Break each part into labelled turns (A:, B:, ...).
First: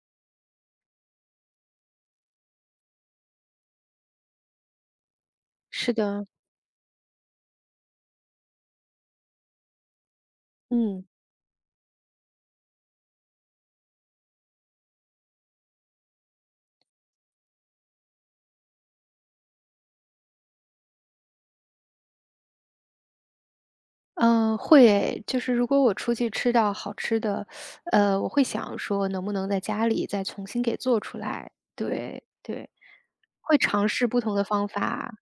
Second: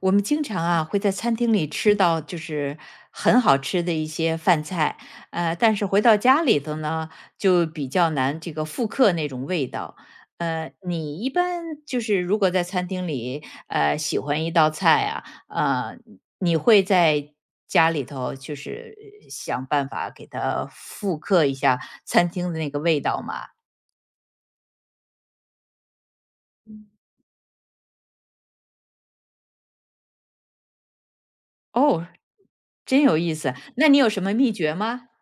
A: 我们经常啊会在餐厅里吃到很好吃的一些饭菜，但是
B: 是
A: 回到
B: 的，
A: 家里头呢，就比较难复刻那种味道。
B: 嗯
A: 你一般如果在餐厅里，喜欢一道菜啊，你会在家里头想办法给它复刻一下餐厅的那个味道吗？
B: 嗯，会诶，就是如果我出去吃到好吃的，我会想说能不能在家里再重新给做出来，
A: 哦，
B: 对对。
A: 真有意思。
B: 会尝
A: 那你
B: 试
A: 有
B: 不
A: 什么
B: 同的
A: 秘
B: 方
A: 诀吗？
B: 法。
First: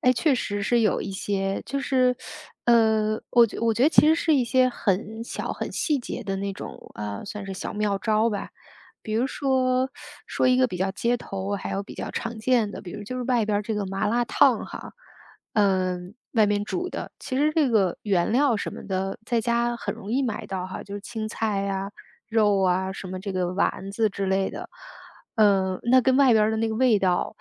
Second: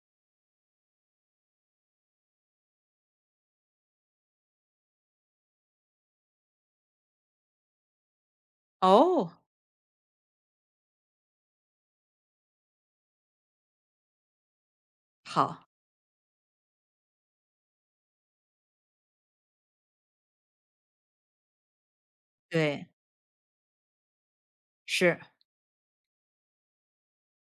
B: 哎，确实是有一些，就是，我觉得其实是一些很小、很细节的那种，算是小妙招吧。比如
A: 哦，
B: 说，说一个比较街头，还有比较常见的，比如就是外边儿这个麻辣烫哈，
A: 好，
B: 外面煮的，其实这个原料什么的，在家很容易买到哈，就是青菜呀、肉
A: 对，
B: 啊，什么这个丸子之类的。
A: 是。
B: 那跟外边儿的那个味道，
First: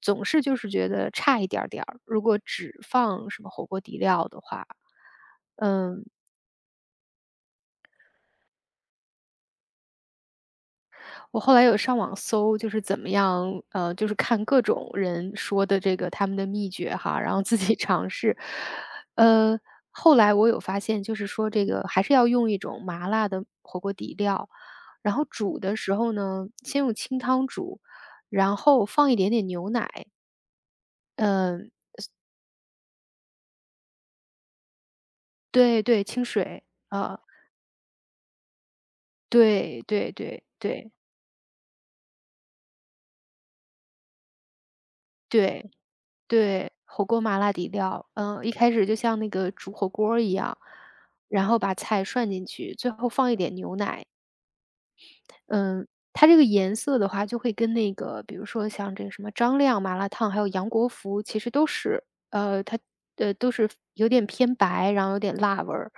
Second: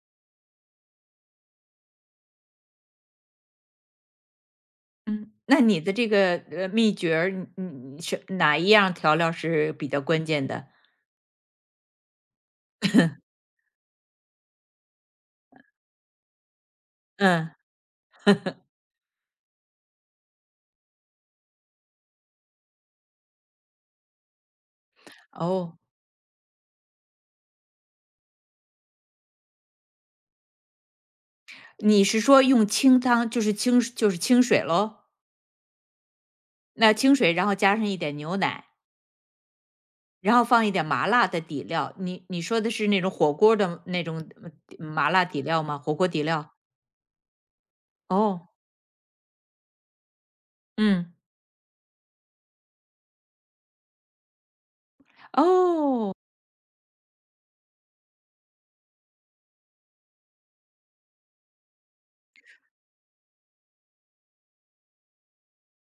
B: 总是就是觉得差一点儿点儿。如果只放什么火锅底料的话，
A: 嗯，那你的
B: 嗯，
A: 这个，秘诀儿，你是哪一样调料是比较关键的？
B: 我后来有上网搜，就是怎么 样，就是看各种人说的这个他们的秘诀哈，然后
A: 嗯，
B: 自己 尝试。呃，后来我有发现，就是说这个还是要用一种麻辣的火锅底料，然后煮的
A: 哦，
B: 时候呢，先用清汤煮，然后放一点点牛奶。嗯、
A: 你是说用清汤，就是清就是清水喽？
B: 对对，清水，
A: 那清
B: 呃，
A: 水，然后加上一点牛奶，
B: 对对
A: 然
B: 对
A: 后放一点
B: 对
A: 麻辣的底料。你说的是那种火锅的那种，麻辣底料
B: 对
A: 吗？火锅底料？
B: 对，火锅麻辣底料，
A: 哦，
B: 一开始就像那个煮火锅儿一样，
A: 嗯，
B: 然后把菜涮进去，最后放一点牛奶，嗯，
A: 哦，
B: 它这个颜色的话就会跟那个，比如说像这个什么张亮麻辣烫，还有杨国福，其实呃，它都是有点偏白，然后有点辣味儿，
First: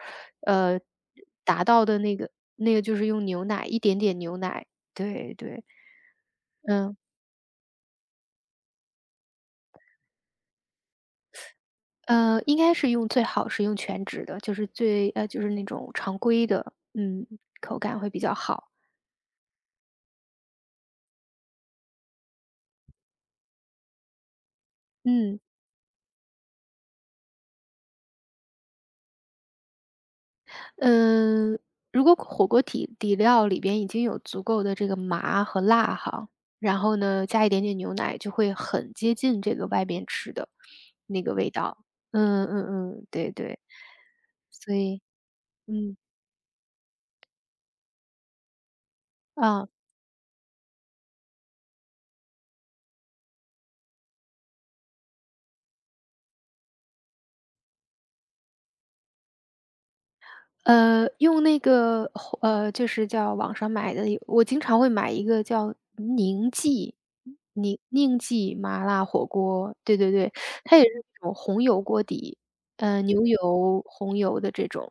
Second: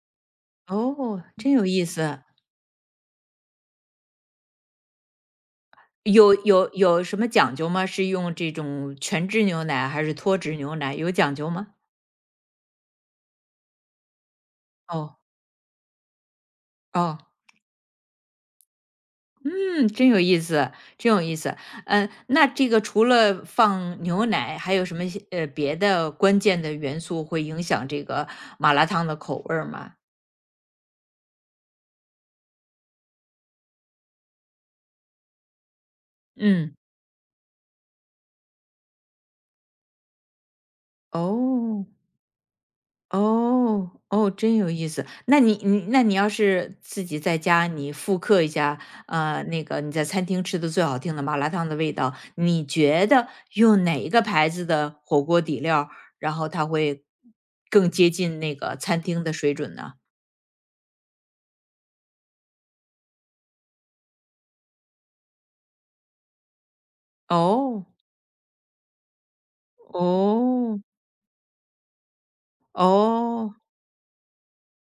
B: 呃，
A: 哦，真有
B: 达
A: 意
B: 到的那
A: 思。
B: 个那个就是用牛奶，一点点牛奶，对对，
A: 有有
B: 嗯。
A: 有什么讲究吗？是用这种全脂牛奶还是脱脂牛奶，有讲究吗？
B: 应该是用最好是用全脂的，就是最
A: 哦，
B: 呃，就是那种常规的，
A: 哦，
B: 口感会比较好。
A: 嗯，真有意思，真有意思。嗯，那这个除了放牛奶，还有什么
B: 嗯
A: 别的关键的元素会影响这个麻辣烫的口味儿吗？
B: 嗯，如果火锅底料里边已经有足够的这个麻和辣哈，
A: 嗯，
B: 然后呢，加一点点牛奶，就会很接近这个外边吃的那个味道。
A: 哦。
B: 嗯嗯嗯，对对，
A: 哦，哦，真有
B: 所
A: 意
B: 以
A: 思。那你你
B: 嗯，
A: 那你要是自己在家，你复刻一下，啊，那
B: 啊。
A: 个你在餐厅吃的最好听的麻辣烫的味道，你觉得用哪一个牌子的火锅底料然后它会更接近那个餐厅的水准呢？
B: 用那个就是叫网上买的，我经常会买一个叫宁记宁
A: 哦，
B: 宁记麻辣火锅，对对对，它
A: 哦，
B: 也是那种红油锅底，牛
A: 哦。
B: 油、红油的这种，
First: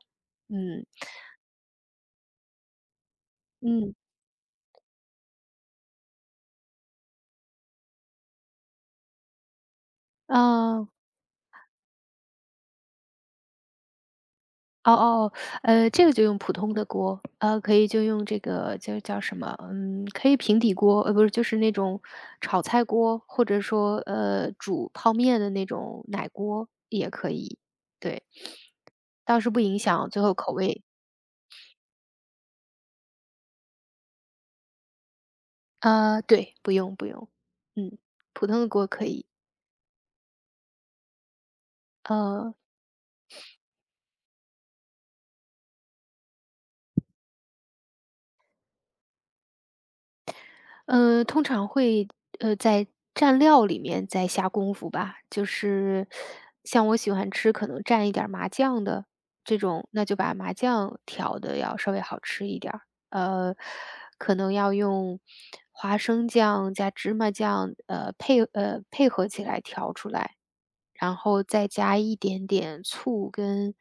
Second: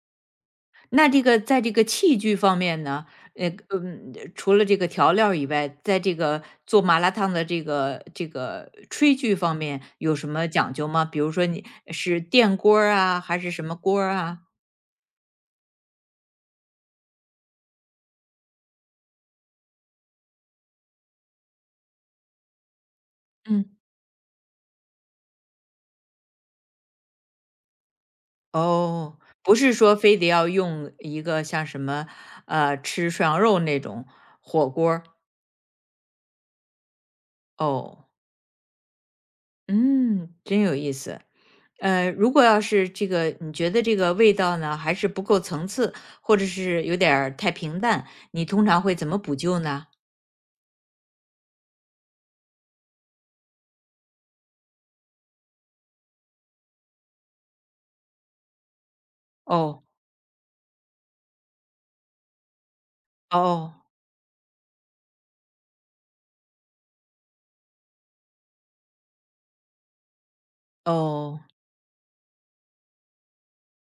B: 嗯，
A: 那这个在这个器具方面呢，
B: 嗯，
A: 除了这个调料儿以外，在这个做麻辣烫的这个炊具方面有什么讲究
B: 啊。
A: 吗？比如说你是电锅儿啊，还是什么锅儿啊？
B: 哦哦，这个就用普通的锅，可以就用这个叫什么？嗯，可以平底锅，不是，就是那种炒菜锅，或者
A: 嗯。
B: 说煮泡面的那种奶锅也可以。对，
A: 哦，
B: 倒是
A: 不
B: 不
A: 是
B: 影
A: 说
B: 响
A: 非
B: 最
A: 得
B: 后
A: 要
B: 口味。
A: 用一个像什么，吃涮羊肉那种火锅儿，
B: 啊。对，不用不用，嗯，
A: 哦，
B: 普通的锅可以。
A: 嗯，真有意思。如果
B: 呃。
A: 要是这个你觉得这个味道呢，还是不够层次，或者是有点儿太平淡，你通常会怎么补救呢？
B: 通常会，在蘸料里面再下功夫吧。就是像我喜欢吃可能蘸一点儿麻酱的这
A: 哦，
B: 种，那就把麻酱调的要稍微好吃一点儿。呃，
A: 哦，
B: 可能要用花生酱加芝麻酱，配合起来调出来，然
A: 哦，
B: 后再加一点点醋跟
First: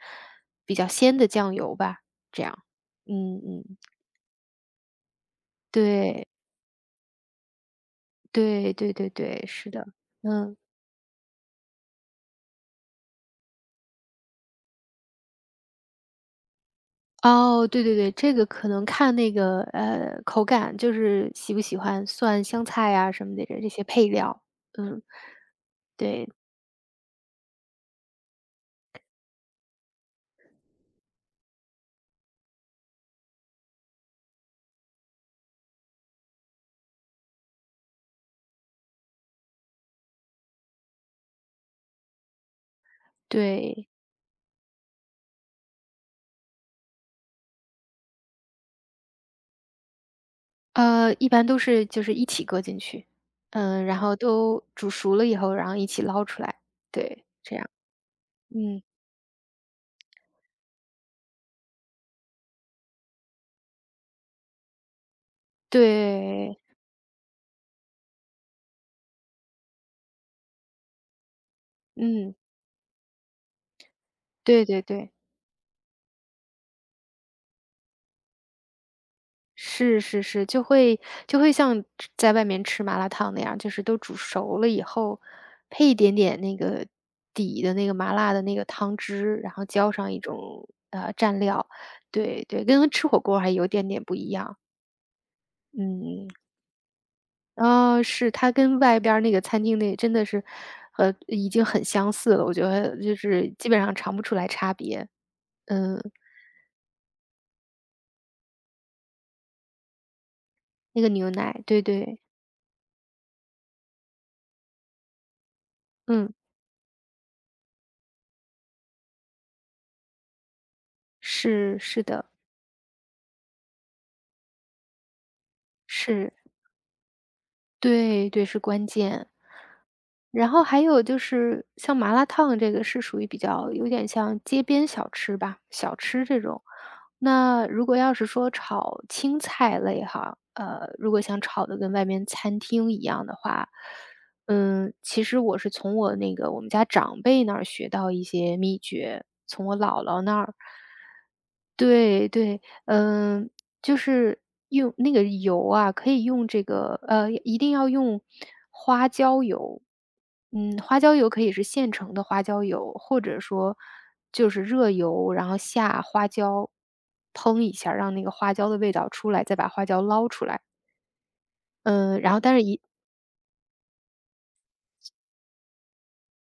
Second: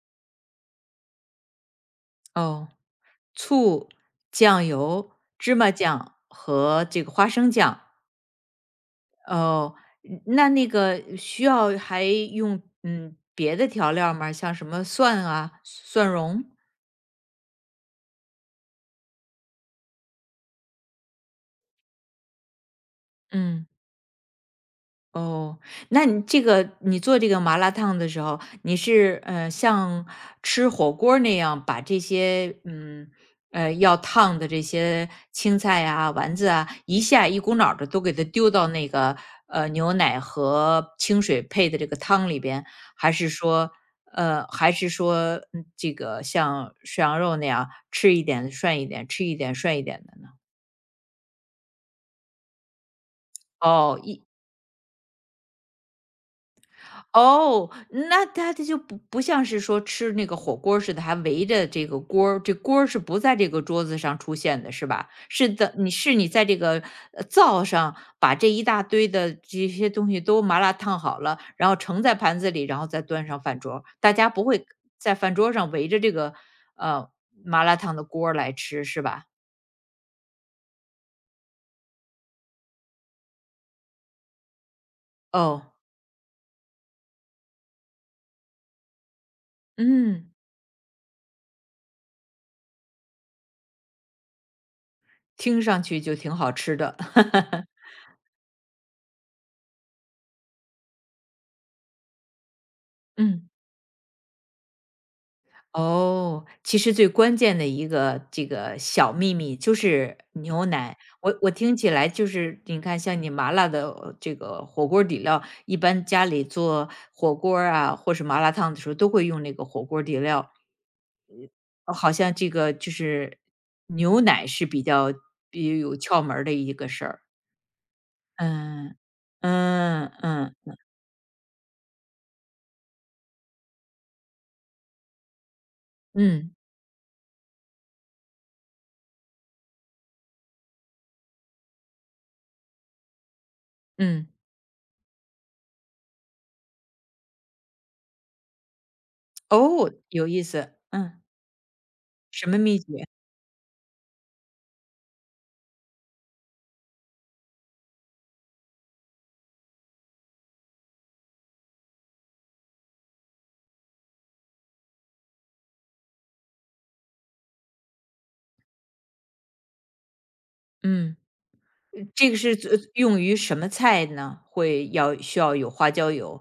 B: 比较鲜的酱油吧，这样。
A: 哦，
B: 嗯嗯，
A: 醋、酱油、芝麻酱
B: 对。
A: 和这个花生酱。
B: 对对对对，是
A: 哦，
B: 的，
A: 嗯，那
B: 嗯，
A: 那个需要还用嗯别的调料吗？像什么蒜啊、蒜蓉？
B: 哦，对对对，这个可能看那个，口感，就是喜不喜欢蒜、香菜啊什么的这
A: 嗯。
B: 这些配料，嗯，
A: 哦，那你
B: 对
A: 这个你做这个麻辣烫的时候，你是像吃火锅儿那样把这些要烫的这些青菜啊、丸子啊，一下一股脑的都给它丢到那个牛奶和清水配的这个汤里边，还是说
B: 对，
A: 这个像涮羊肉那样吃一点涮一点，吃一点涮一点的呢？
B: 一般都是就是一起搁进去，
A: 哦，
B: 然后
A: 一，
B: 都煮熟了以后，然后一起捞出来，对，这
A: 哦，
B: 样，
A: 那它就
B: 嗯，
A: 不像是说吃那个火锅儿似的，还围着这个锅儿，这锅儿是不在这个桌子上出现的，是吧？是的，你是你在这
B: 对，
A: 个灶上把这一大堆的这些东西都麻辣烫好了，然后盛在
B: 嗯，
A: 盘子里，然后再端上饭桌儿，大家不
B: 对
A: 会
B: 对对。
A: 在饭桌上围着这个呃麻辣烫的锅儿来吃，是吧？
B: 是是是，就会像吃在外面吃麻辣烫那样，就是都煮熟了以后，
A: 哦，
B: 配一点点那个底的那个麻辣的那个汤汁，然后浇上一
A: 嗯，
B: 种，蘸料。对对，跟吃火锅还有点点不一样。
A: 听上去就
B: 嗯，
A: 挺好吃的，
B: 哦，是，它跟外边儿那个餐厅那真的是，已经很相似了，我觉得就
A: 嗯。
B: 是基本上尝不出来差别。嗯，
A: 哦，其实最关键的一个这个小秘密就是牛奶。
B: 那个牛
A: 我
B: 奶，
A: 听
B: 对
A: 起来
B: 对，
A: 就是，你看像你麻辣的这个火锅底料，一般家
B: 嗯，
A: 里做火锅儿啊，或是麻辣烫的时候都会用那个火锅底料。
B: 是是
A: 好
B: 的，
A: 像这个就是牛奶是比较有窍
B: 是。
A: 门儿的一个事儿。
B: 对对，是关
A: 嗯，
B: 键。
A: 嗯，
B: 然后
A: 嗯，
B: 还有就是像麻辣烫这个是属于比较有点像街边小吃吧，小吃这
A: 嗯，
B: 种。那如果要是说炒青菜类哈，如果想炒的跟外面餐厅一样的话，
A: 嗯，
B: 其实我是从我那个我们家长辈那儿学到一些秘诀，从我
A: 哦，
B: 姥姥
A: 有
B: 那
A: 意
B: 儿。
A: 思。嗯，
B: 对
A: 什么
B: 对，
A: 秘诀？
B: 嗯，就是用那个油啊，可以用这个一定要用花椒油。花椒油可以是现成的花椒油，或者说就是热油，然后下花椒烹一下儿让那个花椒的味道出来，再把花椒捞出来。
A: 嗯。
B: 嗯，
A: 这
B: 然
A: 个
B: 后
A: 是
B: 但是
A: 做
B: 一
A: 用于什么菜呢？会要需要有花椒油？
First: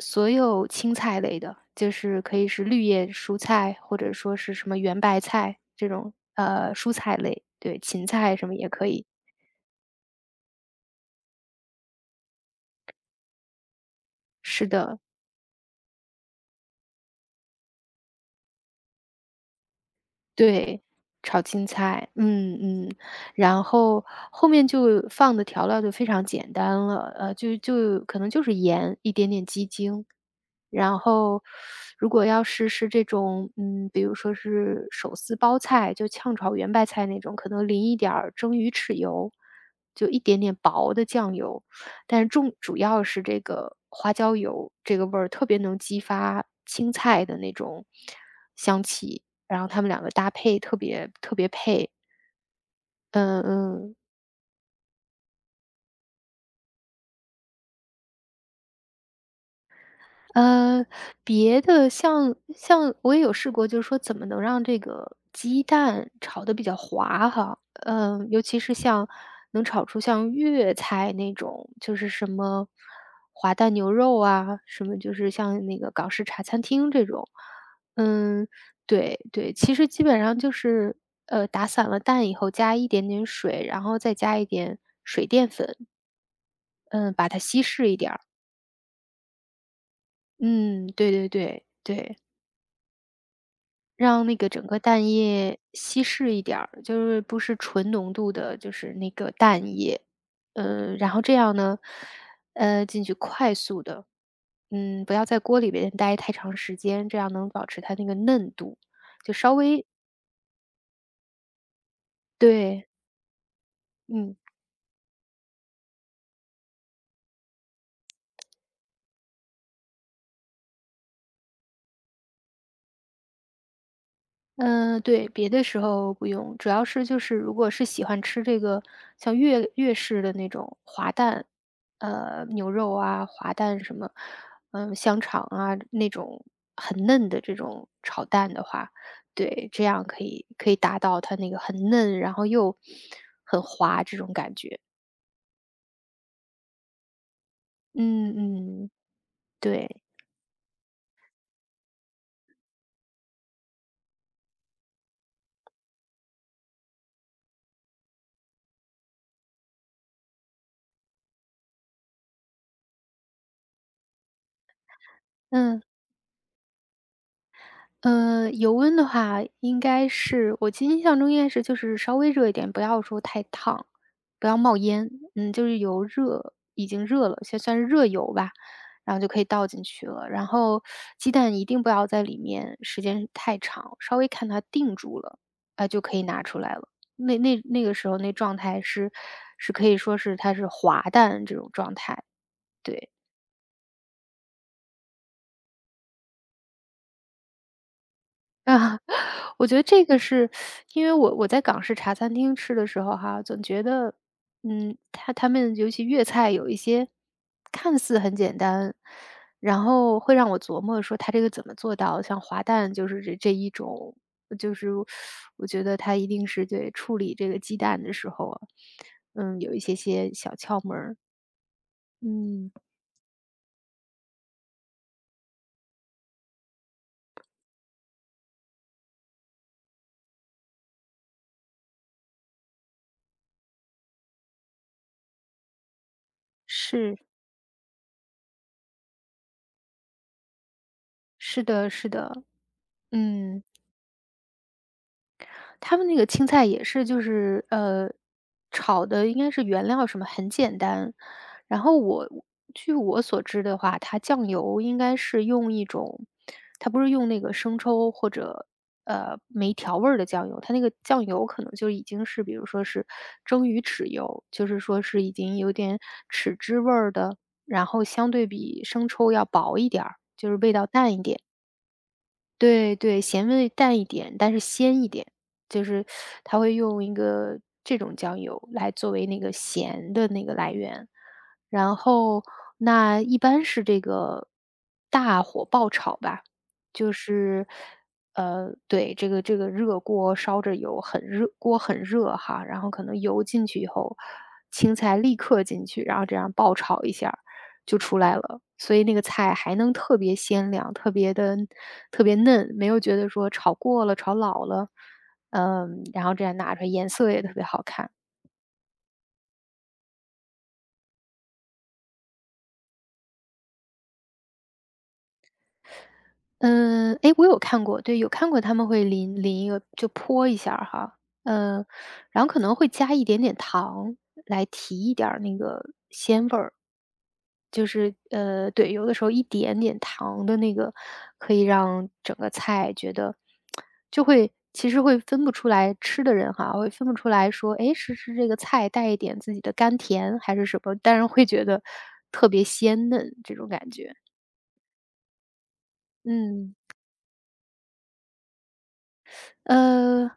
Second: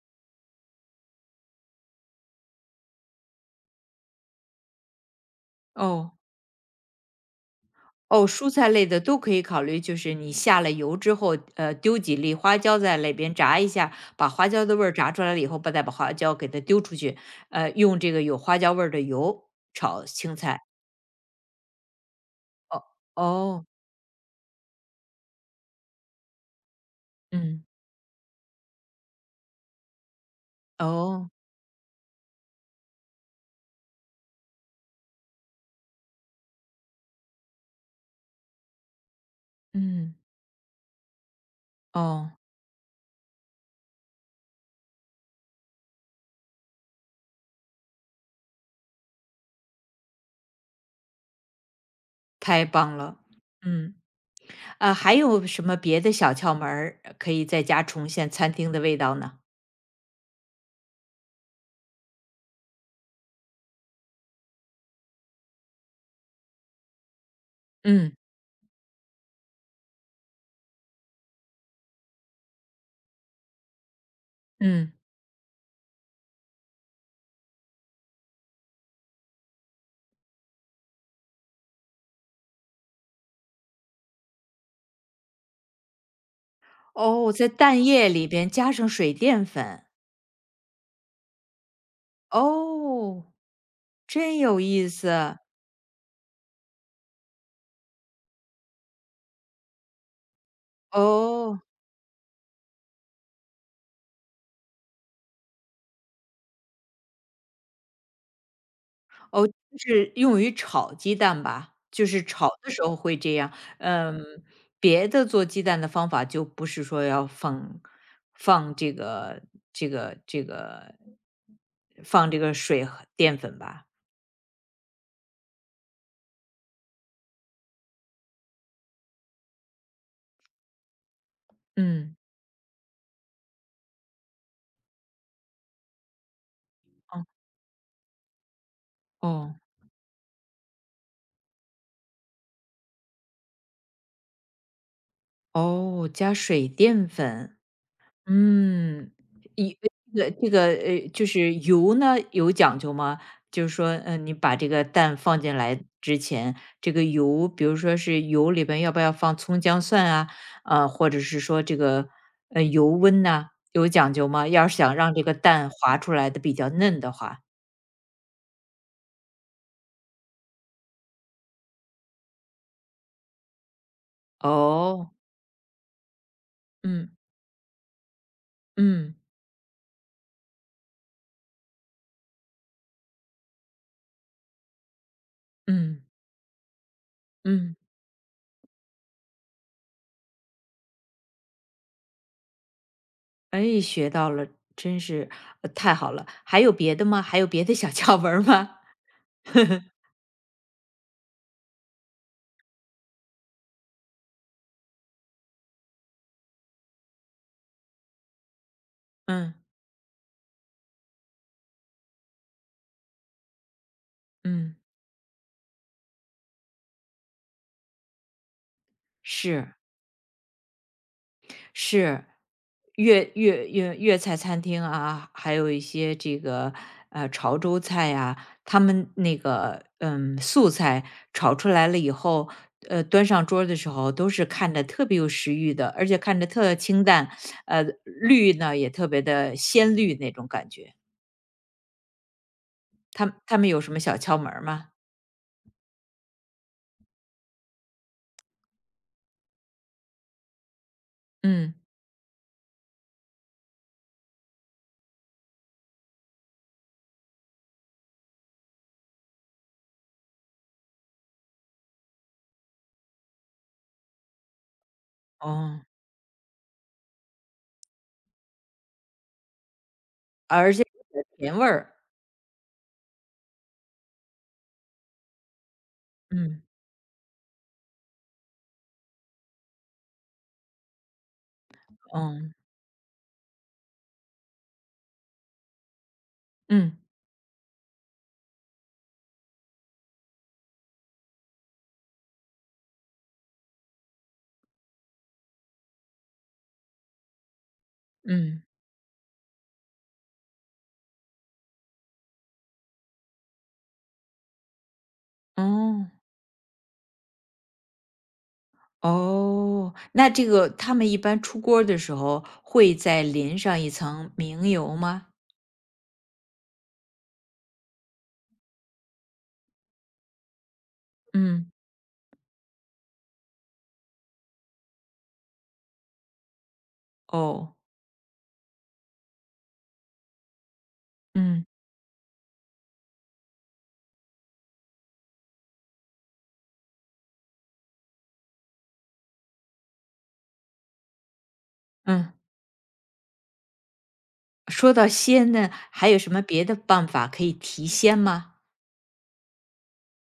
B: 所有青菜类的，就是可以是绿叶蔬菜，或者说是什么圆白菜这种，
A: 哦。
B: 蔬菜类，对，芹
A: 哦，
B: 菜什
A: 蔬
B: 么
A: 菜
B: 也
A: 类
B: 可
A: 的
B: 以。
A: 都可以考虑，就是你下了油之后，丢几粒花椒在里边炸一下，把花椒
B: 是
A: 的味儿
B: 的。
A: 炸出来了以后，再把花椒给它丢出去，用这个有花椒味儿的油炒青菜。
B: 对，炒青菜，嗯
A: 哦，
B: 嗯，然
A: 哦，
B: 后后面就放的调料就非常简单了，就
A: 嗯，
B: 就可能就是盐，一点点鸡精，然
A: 哦，
B: 后如果要是这种，比如说是手撕包菜，就炝炒圆白菜那种，可能淋一点儿蒸鱼豉油，就
A: 嗯，
B: 一点点薄的酱油，但是
A: 哦，
B: 主要是这个花椒油，这个味儿特别能激发青菜的那种香气。然后他们两个搭配特别特别配。
A: 太棒了。
B: 嗯
A: 嗯，
B: 嗯。
A: 还有什么别的小窍门儿可以在家重现餐厅的味道呢？
B: 呃，别的像我也有试过，就是说怎么能让这个鸡蛋炒的比较滑哈。
A: 嗯，
B: 尤其是像能炒出像粤菜那种，就是什么滑蛋牛肉啊，什
A: 嗯。
B: 么就是像那个港式茶餐厅这种。嗯，对对，其实基本上就是，打散了蛋以后加一点点水，然后再加一点水淀粉。嗯，把
A: 哦，
B: 它
A: 在
B: 稀
A: 蛋
B: 释一
A: 液
B: 点儿。
A: 里边加上水淀粉。
B: 嗯，对对对对，
A: 哦，
B: 让那
A: 真
B: 个
A: 有
B: 整个
A: 意
B: 蛋
A: 思。
B: 液稀释一点儿，就是不是纯浓度的，就是那个蛋液。然后这样
A: 哦，
B: 呢，进去快速的，不要在锅里边待太长时间，这样能保持它那个嫩度，就
A: 哦，就
B: 稍微
A: 是用于炒鸡蛋吧，就是炒的时
B: 对，
A: 候会这样。
B: 嗯。
A: 嗯，别的做鸡蛋的方法就不是说要放放这个这个这个放这个水和淀粉吧？
B: 嗯，对，别的时候不用，主要是就是如果是喜欢吃这个像粤式的那种滑蛋，
A: 嗯，
B: 牛肉啊，滑蛋什么，香肠啊那种很
A: 哦，
B: 嫩的这种炒蛋的话，
A: 哦，
B: 对，这样可以达到它那个很嫩，然后又很滑这种感觉。
A: 哦，加水淀粉。
B: 嗯嗯，
A: 嗯，一，
B: 对，
A: 就是油呢有讲究吗？就是说，你把这个蛋放进来之前，这个油，比如说是油里边要不要放葱姜蒜啊，啊，或者是说这个油温呐、有讲究吗？要是想让这个蛋
B: 嗯。
A: 滑出来的比较嫩的话，
B: 油温的话，应该是我记实印象中应该是就是稍微热一点，不要说太烫，不要冒
A: 哦，
B: 烟。就是油热已经
A: 嗯，
B: 热了，先算是热油吧，
A: 嗯，
B: 然后就可以倒进去了。然后鸡蛋一定不要在里面时间太长，稍微看它定住了，就
A: 嗯，
B: 可以拿出来了。那那
A: 嗯，
B: 那个时候那状态是可以说是它是滑蛋这种状态，对。
A: 哎，学到了，真是、太好了。还有别的吗？还有别的小 窍门儿吗？
B: 啊，我觉得 这个是因为我在港式茶餐厅吃的时候哈，总觉得，他们尤其粤菜有一些看似很简单，
A: 嗯，
B: 然后会让我琢磨说他这个怎么做到，像滑蛋就是这一种，就
A: 嗯。
B: 是我觉得他一定是对处理这个鸡蛋的时候啊，有
A: 是，
B: 一些些小窍门儿，
A: 是，
B: 嗯，
A: 粤菜餐厅啊，还有一些这个，潮州菜呀，他们那个，嗯，素菜炒出来了以后，端上桌儿的时候都是看着特别有食欲的，而且看着特清
B: 是，
A: 淡，绿呢也特别的鲜绿那种感觉。
B: 是的，是的，
A: 他们他
B: 嗯。
A: 们有什么小窍门儿吗？
B: 他们那个青菜也是就是炒的应该是原料什么很简单，
A: 嗯，
B: 然后据我所知的话，它酱油应该是用一种，它不是用那个生抽或者没调味儿的酱油，它那个酱油可能就已经是比如说是蒸鱼豉油，就是说是已经有
A: 哦，
B: 点豉汁味儿的，然后相对比生抽要薄一点儿，就是
A: 而
B: 味
A: 且
B: 道
A: 有
B: 淡一
A: 点
B: 点。
A: 甜味儿，
B: 对对，咸味淡一点，但是鲜一点，就是它
A: 嗯，
B: 会用一个这种酱油来作为那个咸的那个来源。然
A: 哦，
B: 后那一般是这个大火爆炒吧，
A: 嗯，
B: 就是对，这个热锅烧着油，很热，锅很热哈，然后可能油进去以后，青菜立刻进去，然后这样爆炒一下，就出来了，
A: 嗯，
B: 所以那个菜还能特别鲜亮，特别的特别嫩，没有觉得说炒过了、炒老了。
A: 哦。
B: 然后这样拿出来颜色也特别好看。
A: 哦，那这个他们一般出锅儿的时候会再淋上一层明油吗？
B: 嗯，诶，我有看过，对，有看过他们会淋一个就泼一下儿哈，
A: 嗯，
B: 嗯，然后可能会加一点点糖来提一点儿那个鲜味儿。
A: 哦，
B: 就是，对，有的时候一点点糖的那个，可以
A: 嗯，
B: 让整个菜觉得就会其实会分不出来吃的人哈，会分不出来说，哎，是这个菜带一点自己的甘甜还是什么，但是会觉得
A: 嗯，
B: 特别鲜嫩这种感觉。
A: 说到鲜呢，还有什么别的
B: 嗯，
A: 办法可以提鲜吗？
B: 呃，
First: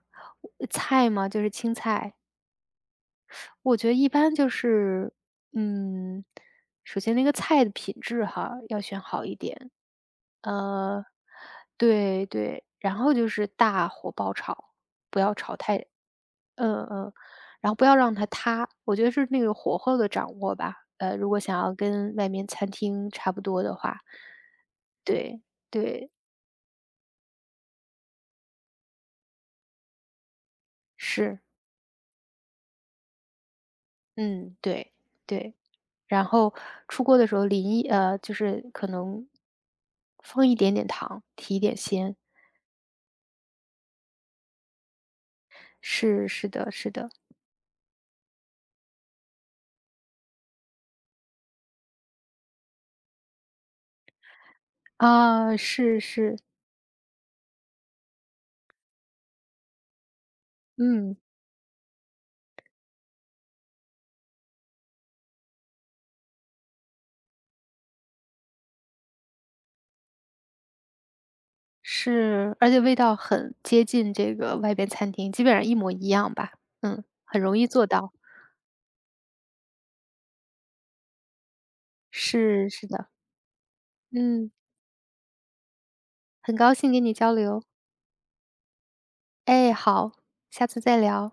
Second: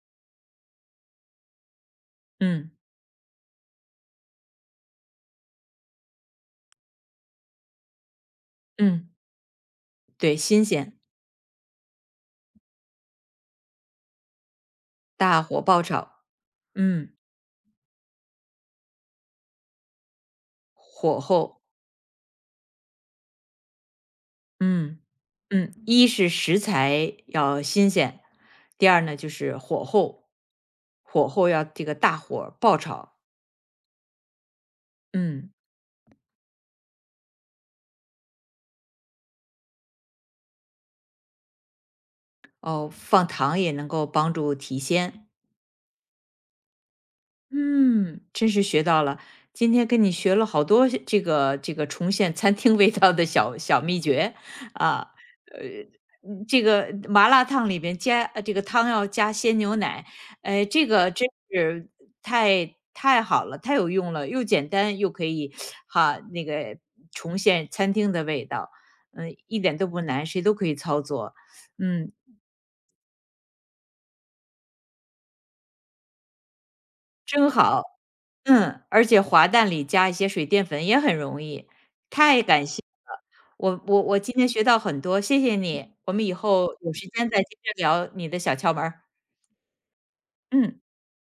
B: 菜嘛，就是青菜。
A: 嗯，
B: 我觉得一般就是，嗯，首先那个菜的品质哈，要选
A: 嗯，
B: 好一点。
A: 对，新鲜，
B: 呃，对对，然后就是大火爆炒，不要
A: 大
B: 炒
A: 火
B: 太，
A: 爆炒，
B: 嗯
A: 嗯，
B: 嗯，然后不要让它塌。我觉得是那个火候的掌握吧。
A: 火
B: 如果想
A: 候，
B: 要跟外面餐厅差不多的话，
A: 嗯，
B: 对
A: 嗯，一
B: 对，
A: 是食材要新鲜，第二呢就是火候，火
B: 是，
A: 候要这个大火爆炒，
B: 嗯，对
A: 嗯。
B: 对。然后出锅的时候就是可能放一点点糖，提一点鲜。
A: 哦，放糖也能够帮助提鲜。
B: 是，是的，是的。
A: 嗯，真是学到了。今天跟你学了好多这个这个重现餐厅味道的小小秘诀啊，
B: 啊，
A: 呃，
B: 是是，
A: 嗯，这个麻辣烫里边加这个汤要加鲜牛奶，哎，这个
B: 嗯，
A: 真是太太好了，太有用了，又简单又可以，哈，那个重现餐厅的味道，嗯，一点都不难，谁都可以操作，嗯，
B: 是，而且味道很接近这个外边餐厅，基本上一模一样吧。很
A: 真
B: 容易
A: 好。
B: 做到。
A: 嗯，而且滑蛋里加一些水淀粉也很容易。太感
B: 是，
A: 谢
B: 是的，
A: 了，我今天
B: 嗯，
A: 学到很多，谢谢你，我们以
B: 很
A: 后
B: 高兴
A: 有
B: 跟
A: 时
B: 你
A: 间
B: 交
A: 再接
B: 流。
A: 着聊你的小窍门儿。
B: 哎，好，下
A: 嗯。
B: 次再聊。